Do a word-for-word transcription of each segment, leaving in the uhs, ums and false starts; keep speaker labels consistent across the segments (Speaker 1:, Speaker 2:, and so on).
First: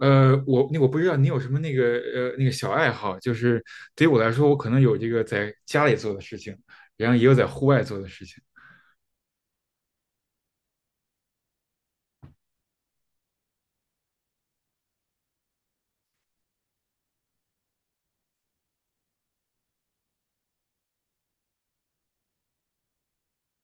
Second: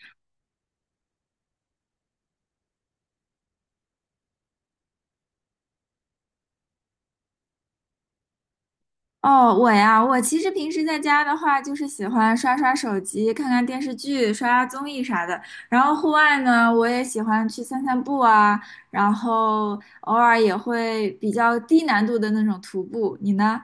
Speaker 1: 呃，我那我不知道你有什么那个呃那个小爱好，就是对于我来说，我可能有这个在家里做的事情，然后也有在户外做的事情。
Speaker 2: 哦，我呀，我其实平时在家的话，就是喜欢刷刷手机、看看电视剧、刷刷综艺啥的。然后户外呢，我也喜欢去散散步啊，然后偶尔也会比较低难度的那种徒步。你呢？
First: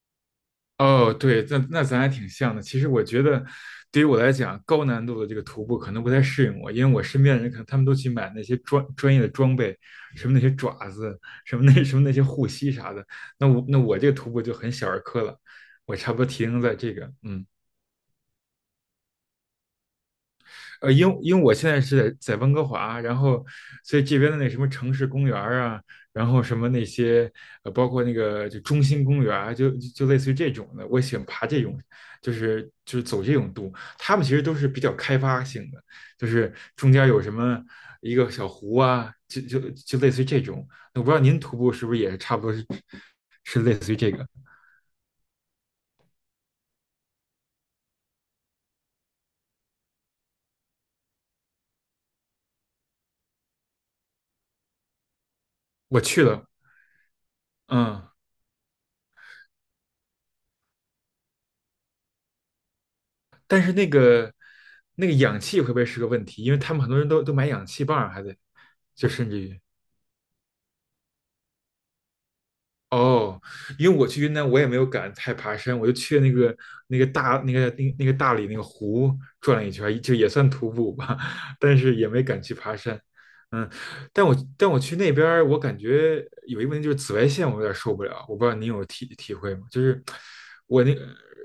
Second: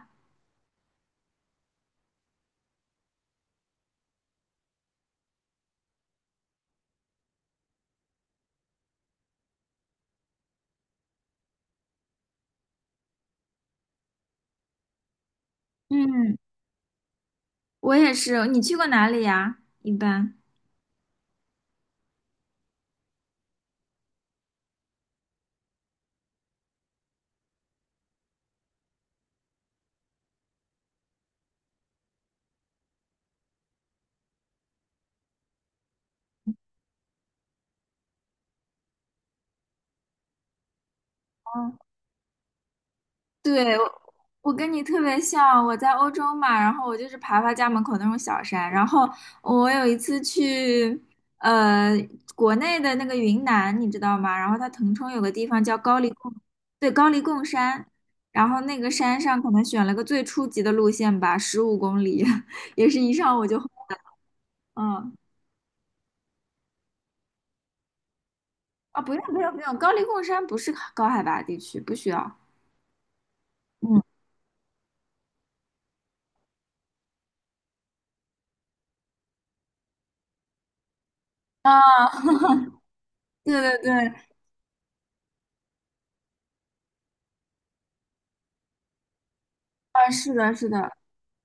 Speaker 1: 哦，对，那那咱还挺像的。其实我觉得，对于我来讲，高难度的这个徒步可能不太适应我，因为我身边的人可能他们都去买那些专专业的装备，什么那些爪子，什么那什么那些护膝啥的。那我那我这个徒步就很小儿科了，我差不多
Speaker 2: 嗯，
Speaker 1: 停留在这个，嗯。
Speaker 2: 我也是。你去过哪里呀？一般。
Speaker 1: 呃，因因为我现在是在在温哥华，然后所以这边的那什么城市公园儿啊，然后什么那些呃，包括那个就中心公园儿啊就就就类似于这种的，我喜欢爬这种，就是就是走这种路，他们其实都是比较开发性的，就是中间有什么一个小湖啊，就就就类似于这种。我不知道您徒步是不是也差不多是是类
Speaker 2: 对，
Speaker 1: 似于
Speaker 2: 我
Speaker 1: 这个，
Speaker 2: 我跟你特别像，我在欧洲嘛，然后我就是爬爬家门口那种小山，然后我有一次去呃国内的那个云南，你知道吗？然后它腾冲有个地方叫高
Speaker 1: 我
Speaker 2: 黎
Speaker 1: 去
Speaker 2: 贡，
Speaker 1: 了，
Speaker 2: 对，高黎贡山，
Speaker 1: 嗯。
Speaker 2: 然后那个山上可能选了个最初级的路线吧，十五公里，也是一上午就
Speaker 1: 但是那个那个
Speaker 2: 嗯
Speaker 1: 氧气会不会是个问题？因为他们很多人都都买氧气棒儿还得
Speaker 2: 啊，
Speaker 1: 就
Speaker 2: 不用
Speaker 1: 甚至
Speaker 2: 不用
Speaker 1: 于。
Speaker 2: 不用，高黎贡山不是高海拔地区，不需要。
Speaker 1: 哦，因为
Speaker 2: 嗯
Speaker 1: 我去云南，我也没有敢太爬山，我就去那个那个大那个那个那个大理那个湖转了一圈，就也算徒步吧，
Speaker 2: 啊，
Speaker 1: 但是也没敢去爬 山。
Speaker 2: 对
Speaker 1: 嗯，
Speaker 2: 对对，
Speaker 1: 但我但我去那边儿我感觉有一个问题就是紫外线，我有点受不了。我不知道您有体体会吗？就是
Speaker 2: 啊，是的，是
Speaker 1: 我那
Speaker 2: 的，
Speaker 1: 个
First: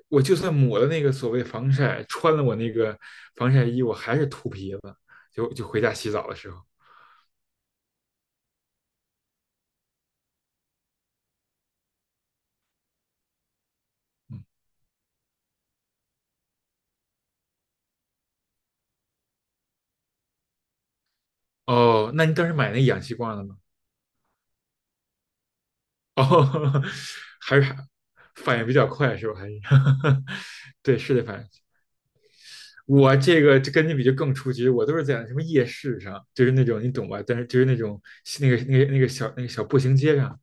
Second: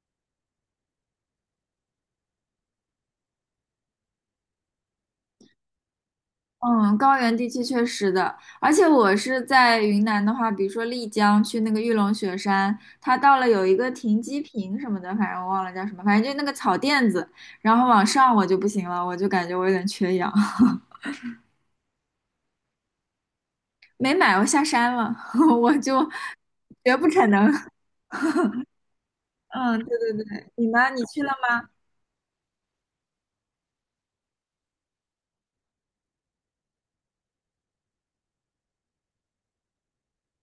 Speaker 1: 我就算抹了那个所谓防晒，穿了我那个防晒衣，我还是秃皮子，就就回家洗澡的时候。
Speaker 2: 嗯，高原地区确实的，而且我是在云南的话，比如说丽江去那个玉龙雪山，它到了有一个停机
Speaker 1: 嗯。
Speaker 2: 坪什么的，反正我忘了叫什么，反正就那个草垫子，然后往上我就不行了，我就感觉我有点缺氧，
Speaker 1: 哦，那你当时买那个氧气罐了吗？
Speaker 2: 没买，我下山了，我就
Speaker 1: 哦，
Speaker 2: 绝不可能。
Speaker 1: 还是反应比较快是吧？还是
Speaker 2: 嗯，对对 对，你呢？
Speaker 1: 对，
Speaker 2: 你
Speaker 1: 是
Speaker 2: 去
Speaker 1: 的，
Speaker 2: 了
Speaker 1: 反应。
Speaker 2: 吗？
Speaker 1: 我这个就跟你比就更初级，我都是在什么夜市上，就是那种你懂吧？但是就是那种那个那个那个小那个小步行街上，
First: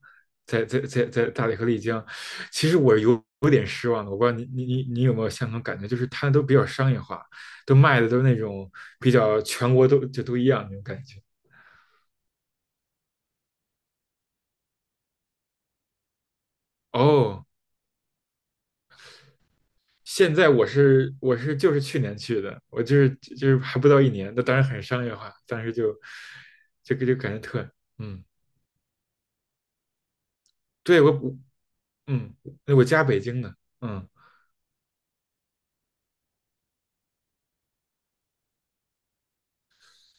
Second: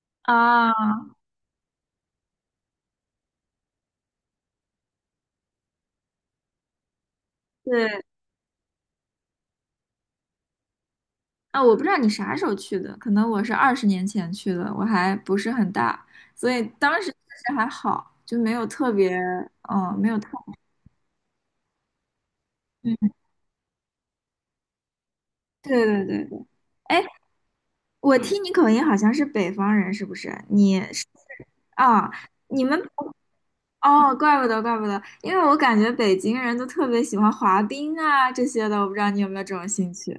Speaker 1: 在
Speaker 2: 啊，
Speaker 1: 在在在大理和丽江，其实我有有点失望的。我不知道你你你你有没有相同感觉，就是它都比较商业化，都
Speaker 2: 对。
Speaker 1: 卖的都是那种比较全国都就都一样那种感觉。
Speaker 2: 啊，我不知道你啥时候去的，可能我是二十年前去的，我还不是很大，所以当时确
Speaker 1: 哦，
Speaker 2: 实还好，就没有特别，嗯，没有特，
Speaker 1: 现在我是我是就是去年去的，我
Speaker 2: 嗯，
Speaker 1: 就是就是还不到一年，那当然很商业化，当时
Speaker 2: 对
Speaker 1: 就
Speaker 2: 对对对。
Speaker 1: 就
Speaker 2: 哎，
Speaker 1: 就感觉特。
Speaker 2: 我
Speaker 1: 嗯，
Speaker 2: 听你口音好像是北方人，是不是？你
Speaker 1: 对
Speaker 2: 是
Speaker 1: 我。
Speaker 2: 啊，
Speaker 1: 嗯，
Speaker 2: 你
Speaker 1: 那
Speaker 2: 们
Speaker 1: 我家北京的，嗯。
Speaker 2: 哦，怪不得怪不得，因为我感觉北京人都特别喜欢滑冰啊这些的，我不知道你有没有这种兴趣。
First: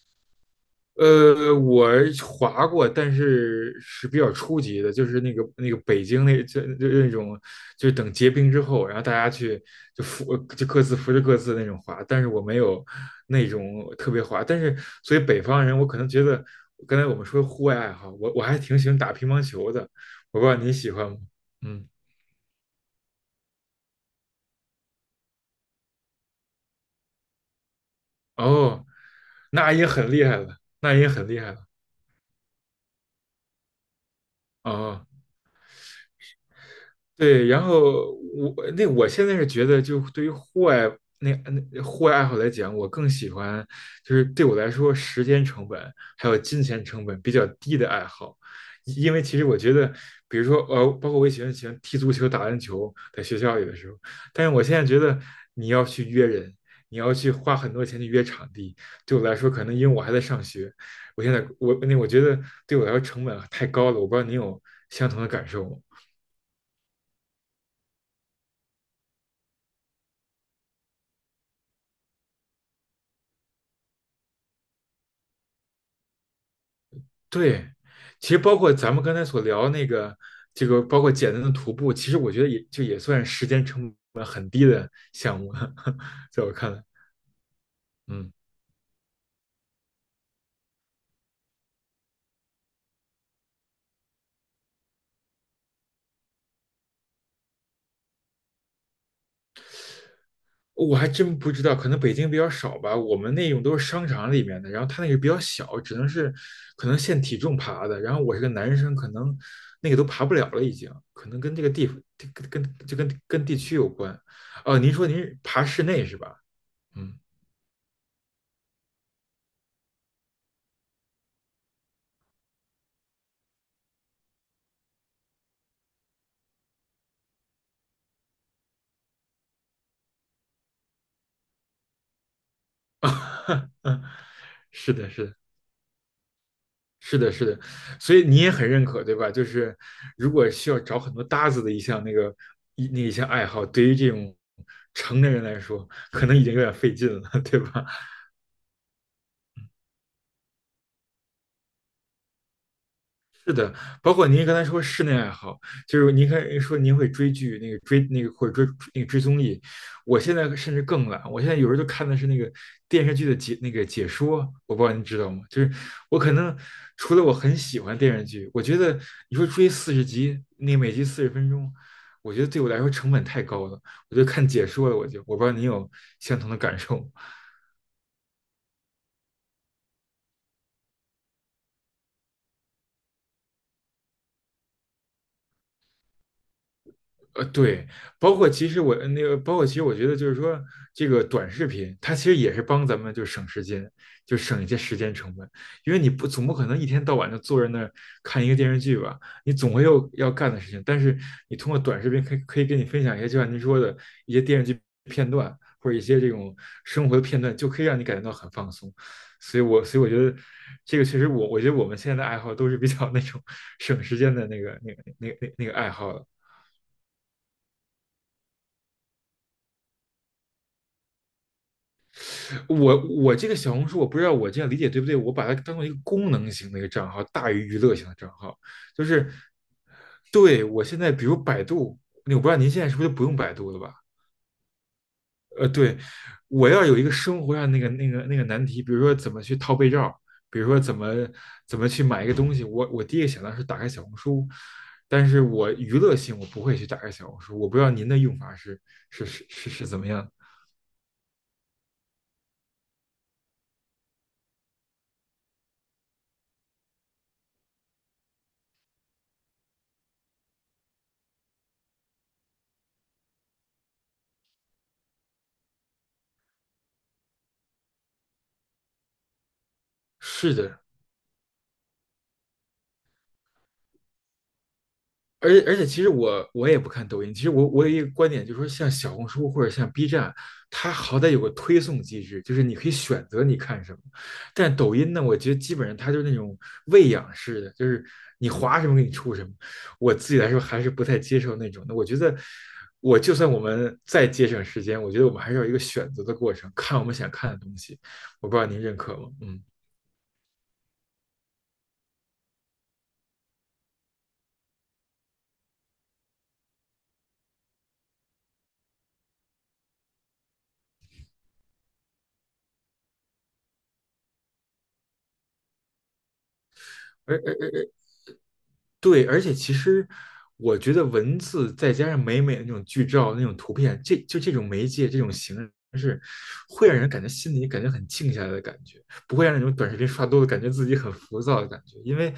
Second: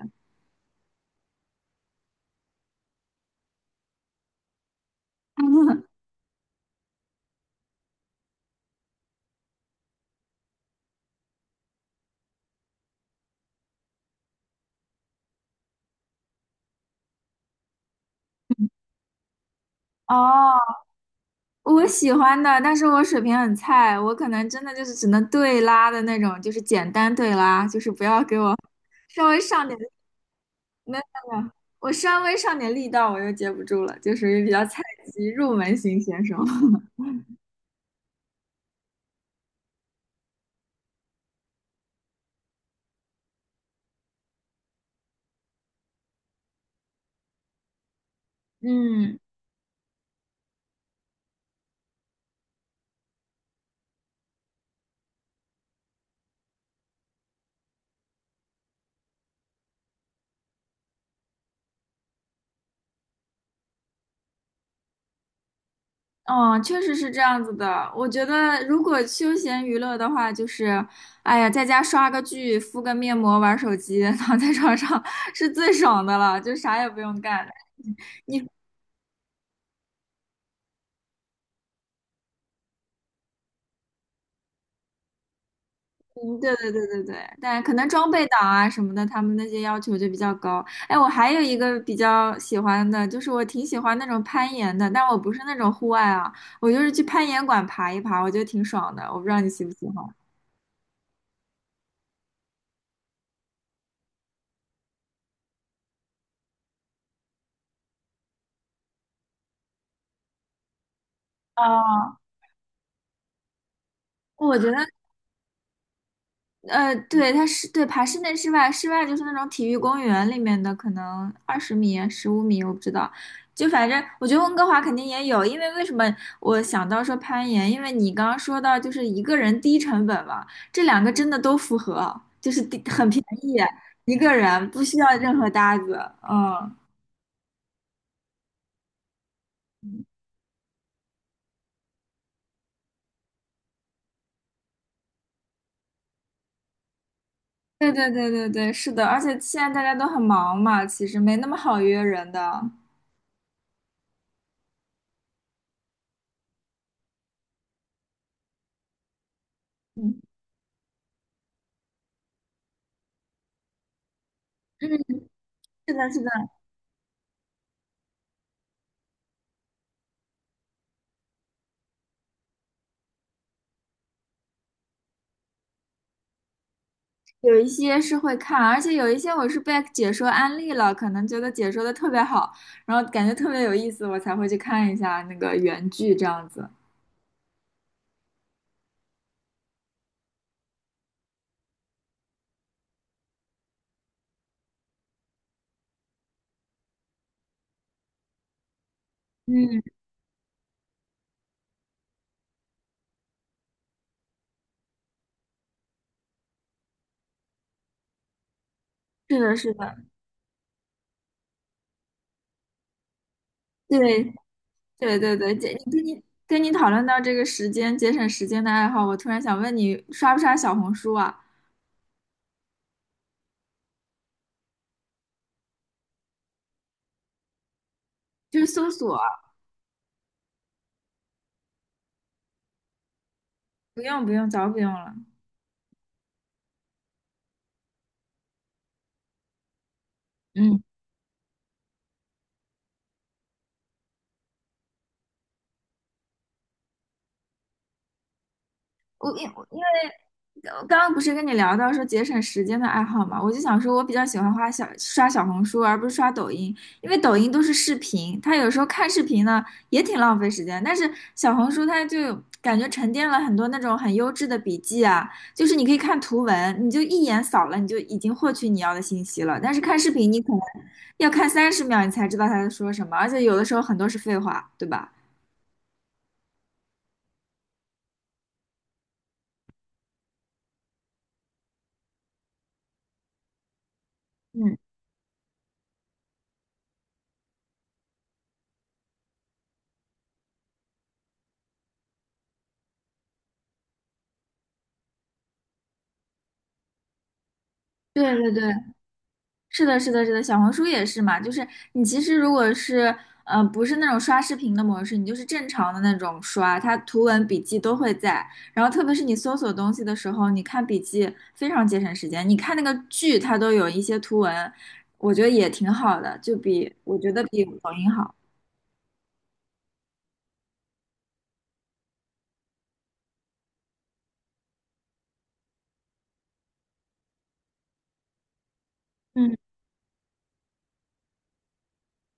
Speaker 1: 呃，我滑过，但是是比较初级的，就是那个那个北 京那就就那种，就是等结冰之后，然后大家去就扶就各自扶着各自那种滑，但是我没有那种特别滑，但是所以北方人我可能觉得，刚才我们说户外爱好，我我还挺喜欢打乒乓球的，我不知道你
Speaker 2: 哦，
Speaker 1: 喜欢吗？
Speaker 2: 我
Speaker 1: 嗯，
Speaker 2: 喜欢的，但是我水平很菜，我可能真的就是只能对拉的那种，就是简单对拉，就是不要给我
Speaker 1: 哦，
Speaker 2: 稍微上
Speaker 1: 那
Speaker 2: 点
Speaker 1: 也很厉害了，那
Speaker 2: 那
Speaker 1: 也很厉
Speaker 2: 个，
Speaker 1: 害了，
Speaker 2: 我稍微上点力道我就接不住了，就属于比较菜
Speaker 1: 哦。
Speaker 2: 鸡入门型选手。
Speaker 1: 对，然后我那我现在是觉得，就对于户外那那户外爱好来讲，我更喜欢就是对我来说，时间成本还有金钱成本比较低的爱好，因因
Speaker 2: 嗯，
Speaker 1: 为其实我觉得，比如说呃，包括我也喜欢喜欢踢足球、打篮球，在学校里的时候，但是我现在觉得你要去约人，你要去花很多钱去约场地，对我来说，可能因为我还在上学，我现在我那我觉得对我来说成本啊太高了，我不知道你有相同的感受吗？
Speaker 2: 哦，确实是这样子的。我觉得如果休闲娱乐的话，就是，哎呀，在家刷个剧、敷个面膜、玩手机，躺在床上 是最爽的了，就啥也不用干。
Speaker 1: 对，其实包括咱们刚才所聊那个，这个包括简单的徒步，其实我觉得也就也算时间成本很低的项目了，
Speaker 2: 嗯，
Speaker 1: 在我
Speaker 2: 对对
Speaker 1: 看来。
Speaker 2: 对对对，但可能装备
Speaker 1: 嗯，
Speaker 2: 党啊什么的，他们那些要求就比较高。哎，我还有一个比较喜欢的，就是我挺喜欢那种攀岩的，但我不是那种户外啊，我就是去攀岩馆爬一爬，我觉得挺爽的。我不知道你喜不喜欢。
Speaker 1: 我还真不知道，可能北京比较少吧，我们那种都是商场里面的，然后它那个比较小，只能是可能限体重爬的，然后我是个男生，可能那个都爬不了了，已经，可能跟这
Speaker 2: 啊？
Speaker 1: 个地跟跟就跟跟地区有关。
Speaker 2: 我觉得
Speaker 1: 哦、您说您是爬室内是吧？
Speaker 2: 呃，
Speaker 1: 嗯，
Speaker 2: 对，它是对爬室内、室外，室外就是那种体育公园里面的，可能二十米啊、十五米，我不知道。就反正我觉得温哥华肯定也有，因为为什么我想到说攀岩？因为你刚刚说到就是一个人低成本嘛，这两个真的都符合，就是低很便宜，一个人不
Speaker 1: 是
Speaker 2: 需要
Speaker 1: 的，是的。
Speaker 2: 任何搭子。嗯，
Speaker 1: 是的，是的，所以你也很认可，对吧？就是如果需要找很多搭子的一项那个一那一项爱好，对于这种成年人来说，可能已经有点费劲了，对吧？
Speaker 2: 对对对对对，是的，而且现在大家都很忙嘛，其实没那么好约人的。
Speaker 1: 是的，包括您刚才说室内爱好，就是您看说您会追剧，那个追那个或者追那个追综艺，我
Speaker 2: 嗯
Speaker 1: 现在甚至更懒，我现在有时候就看的是那个电视剧的解那个解说，我不知
Speaker 2: 嗯，
Speaker 1: 道您知道吗？就是
Speaker 2: 是的，
Speaker 1: 我
Speaker 2: 是的。
Speaker 1: 可能除了我很喜欢电视剧，我觉得你说追四十集，那每集四十分钟，我觉得对我来说成本太高了，我就看解说了，我就我不知道您有相同的感受吗？
Speaker 2: 有一些是会看，而且有一些我是被解说安利了，可能觉得解说的特别好，然后感觉特别有意思，我才会去看一下那个原剧这样子。
Speaker 1: 呃，对，包括其实我呃那个，包括其实我觉得就是说，这个短视频它其实也是帮咱们就省时间，就省一些时间成本，因为你不总不可能一天到晚就坐在那儿看一个电视剧吧，你总
Speaker 2: 嗯，
Speaker 1: 会有要干的事情。但是你通过短视频可以可以跟你分享一些，就像您说的一些电视剧片段或者一些这种生活的片段，就可以让你感觉到很放松。
Speaker 2: 是的，
Speaker 1: 所以
Speaker 2: 是
Speaker 1: 我
Speaker 2: 的，
Speaker 1: 所以我觉得这个确实我我觉得我们现在的爱好都是比较那种 省时
Speaker 2: 对，
Speaker 1: 间的那个那个
Speaker 2: 对
Speaker 1: 那
Speaker 2: 对
Speaker 1: 个那个
Speaker 2: 对，
Speaker 1: 那个
Speaker 2: 姐，
Speaker 1: 爱
Speaker 2: 跟
Speaker 1: 好
Speaker 2: 你
Speaker 1: 了。
Speaker 2: 跟你讨论到这个时间节省时间的爱好，我突然想问你，刷不刷小红书啊？
Speaker 1: 我我这个小红书，我不知道我这样理解对不对，我把它当做一个功能型的一个账号，大于娱乐型的账号。
Speaker 2: 就是搜
Speaker 1: 就
Speaker 2: 索啊
Speaker 1: 是对我现在，比如百度，那我不知道您现在是不是就不用百度了吧？
Speaker 2: 不用不用，早不用了。
Speaker 1: 呃，对，我要有一个生活上那个那个那个难题，比如说怎么去套被罩，比如说
Speaker 2: 嗯。
Speaker 1: 怎么怎么去买一个东西，我我第一个想到是打开小红书，但是我娱乐性我不会去打开小红书，我不知道您的用法是是
Speaker 2: 我因
Speaker 1: 是是
Speaker 2: 因为
Speaker 1: 是怎么样？
Speaker 2: 我刚刚不是跟你聊到说节省时间的爱好嘛，我就想说，我比较喜欢花小刷小红书，而不是刷抖音，因为抖音都是视频，它有时候看视频呢也挺浪费时间，但是小红书它就感觉沉淀了很多那种很优质的笔记啊，就是你可以看图文，你就一眼扫了，你就已经获取你要的信息了，但是看视频你可
Speaker 1: 是
Speaker 2: 能
Speaker 1: 的，
Speaker 2: 要看三十秒你才知道他在说什么，而且有的时候很多是废话，对吧？
Speaker 1: 而且而且，其实我我也不看抖音。其实我我有一个观点，就是说，像小红书或者像 B 站，它好歹有个推送机制，就是你可以选择你看什么。但
Speaker 2: 嗯，
Speaker 1: 抖音呢，我觉得基本上它就是那种喂养式的，就是你划什么给你出什么。我自己来说还是不太接受那种的。我觉得，我就算我们再节省时间，我觉得我们还是要有一个选择的过程，看我们想看的东西。
Speaker 2: 对
Speaker 1: 我
Speaker 2: 对
Speaker 1: 不知
Speaker 2: 对，
Speaker 1: 道您认可吗？嗯。
Speaker 2: 是的，是的，是的，小红书也是嘛，就是你其实如果是呃不是那种刷视频的模式，你就是正常的那种刷，它图文笔记都会在。然后特别是你搜索东西的时候，你看笔记非常节省时间。你看那个剧，它都有一些图文，我觉得也挺好的，就比我觉
Speaker 1: 而
Speaker 2: 得比
Speaker 1: 而。
Speaker 2: 抖音好。
Speaker 1: 对，而且其实我觉得文字再加上美美的那种剧照、那种图片，这就这种媒介、这种形式，会让人感觉心里感觉很静下来的感觉，不会让
Speaker 2: 嗯。
Speaker 1: 那种短视频刷多了感觉自己很浮躁的感觉。因为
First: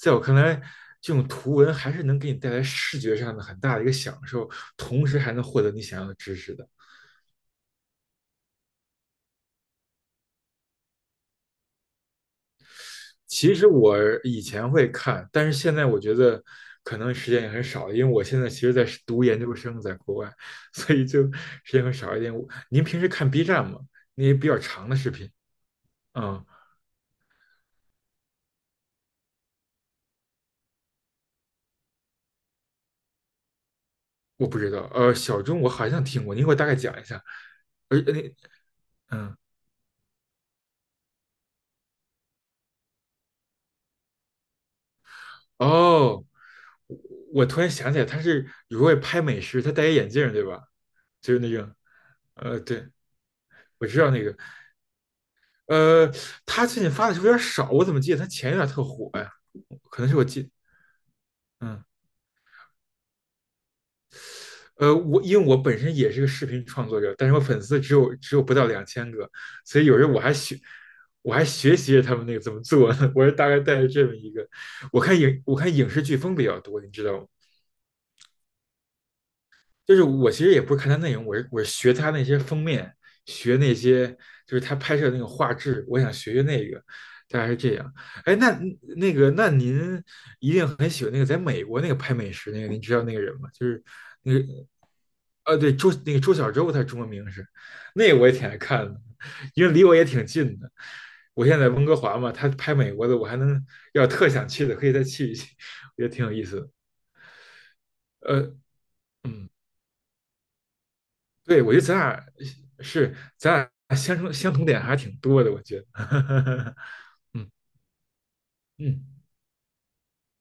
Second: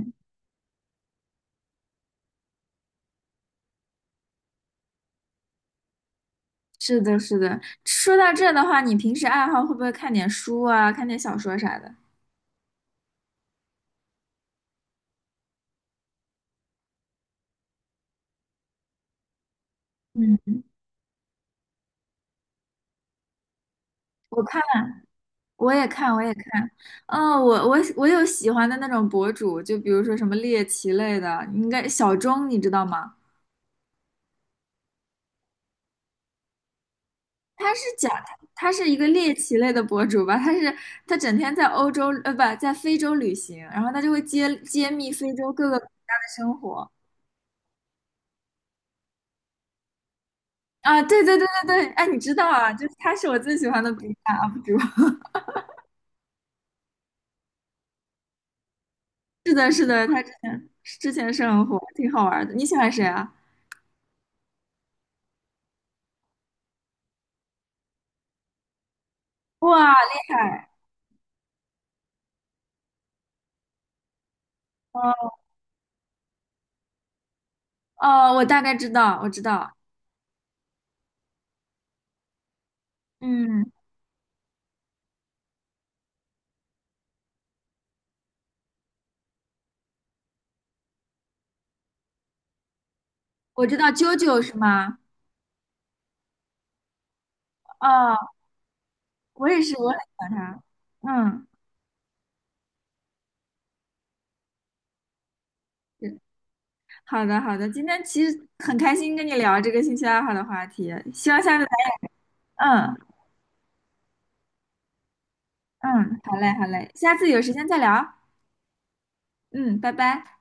Speaker 1: 在我看来，这种图文还是能给你带来视觉上的很大的一个享受，同时还能获得你想要的知识的。
Speaker 2: 是是是，是的，是的。说到这的话，你平时爱好会不会看点书啊，看点小说啥的？
Speaker 1: 其实我以前会看，但是现在我觉得可能时间也很少，因为我现在其实在读研究生，在国外，
Speaker 2: 嗯。
Speaker 1: 所以就时间会少一点。我您平时看 B 站吗？那些
Speaker 2: 我
Speaker 1: 比较
Speaker 2: 看。
Speaker 1: 长的视频？
Speaker 2: 我也看，我也
Speaker 1: 嗯，
Speaker 2: 看。哦，我我我有喜欢的那种博主，就比如说什么猎奇类的，应该小钟你知道吗？
Speaker 1: 我不知道。呃，小钟我好像听过，您给我大概讲一下。
Speaker 2: 他是
Speaker 1: 而
Speaker 2: 讲
Speaker 1: 那
Speaker 2: 他是一个猎
Speaker 1: 嗯
Speaker 2: 奇类的博主吧，他是他整天在欧洲呃不在非洲旅行，然后他就会揭揭秘非洲各个国家
Speaker 1: 哦，
Speaker 2: 的生活
Speaker 1: 我我突然想起来，他是有时候会拍美食，他戴一眼镜儿对吧？
Speaker 2: 啊，对
Speaker 1: 就
Speaker 2: 对
Speaker 1: 是
Speaker 2: 对
Speaker 1: 那
Speaker 2: 对
Speaker 1: 个，
Speaker 2: 对，哎，你知道
Speaker 1: 呃，
Speaker 2: 啊，就
Speaker 1: 对，
Speaker 2: 是他是我最喜欢
Speaker 1: 我
Speaker 2: 的
Speaker 1: 知
Speaker 2: B
Speaker 1: 道那
Speaker 2: 站
Speaker 1: 个，
Speaker 2: U P 主，
Speaker 1: 呃，他最近发的是不是有点少？我怎么记得他前一段特火呀？
Speaker 2: 是的，是
Speaker 1: 可
Speaker 2: 的，
Speaker 1: 能是
Speaker 2: 他
Speaker 1: 我
Speaker 2: 之
Speaker 1: 记，
Speaker 2: 前之前是很火，
Speaker 1: 嗯。
Speaker 2: 挺好玩的。你喜欢谁啊？
Speaker 1: 呃，我因为我本身也是个视频创作者，但是我粉丝只有只有不到两千个，所以
Speaker 2: 哇，
Speaker 1: 有时候我还
Speaker 2: 厉
Speaker 1: 学，
Speaker 2: 害！
Speaker 1: 我还学习着他们那个怎么做呢。我是大概带着这么一个，我看
Speaker 2: 哦
Speaker 1: 影我看影视剧风比较多，你知道吗？
Speaker 2: 哦，我大概知道，我知道。
Speaker 1: 就是我其实也不是看他内容，我是我是学他那些封面，学
Speaker 2: 嗯，
Speaker 1: 那些就是他拍摄那个画质，我想学学那个，大概是这样。哎，那那个那您一定很喜欢那个在美国那个拍美食那个，您知道那个人吗？
Speaker 2: 我
Speaker 1: 就
Speaker 2: 知
Speaker 1: 是
Speaker 2: 道啾
Speaker 1: 那
Speaker 2: 啾
Speaker 1: 个，
Speaker 2: 是吗？
Speaker 1: 呃，对周那个周小周，他中文名是那个我
Speaker 2: 哦，
Speaker 1: 也挺爱看的，
Speaker 2: 我也
Speaker 1: 因为
Speaker 2: 是，
Speaker 1: 离
Speaker 2: 我
Speaker 1: 我
Speaker 2: 很喜
Speaker 1: 也挺
Speaker 2: 欢
Speaker 1: 近
Speaker 2: 他。
Speaker 1: 的。
Speaker 2: 嗯，
Speaker 1: 我现在在温哥华嘛，他拍美国的，我还能要特想去的，可以再去一去，我觉得
Speaker 2: 是
Speaker 1: 挺有意思的。
Speaker 2: 好的好的，今天其
Speaker 1: 呃，
Speaker 2: 实很开心跟你
Speaker 1: 嗯。
Speaker 2: 聊这个兴趣爱好的话题，希望下
Speaker 1: 对，
Speaker 2: 次来，
Speaker 1: 我觉得咱俩
Speaker 2: 嗯
Speaker 1: 是咱俩相同相同点还挺多的，我觉得。
Speaker 2: 嗯，好嘞好 嘞，下次有
Speaker 1: 嗯
Speaker 2: 时间再聊。
Speaker 1: 嗯。
Speaker 2: 嗯，拜拜。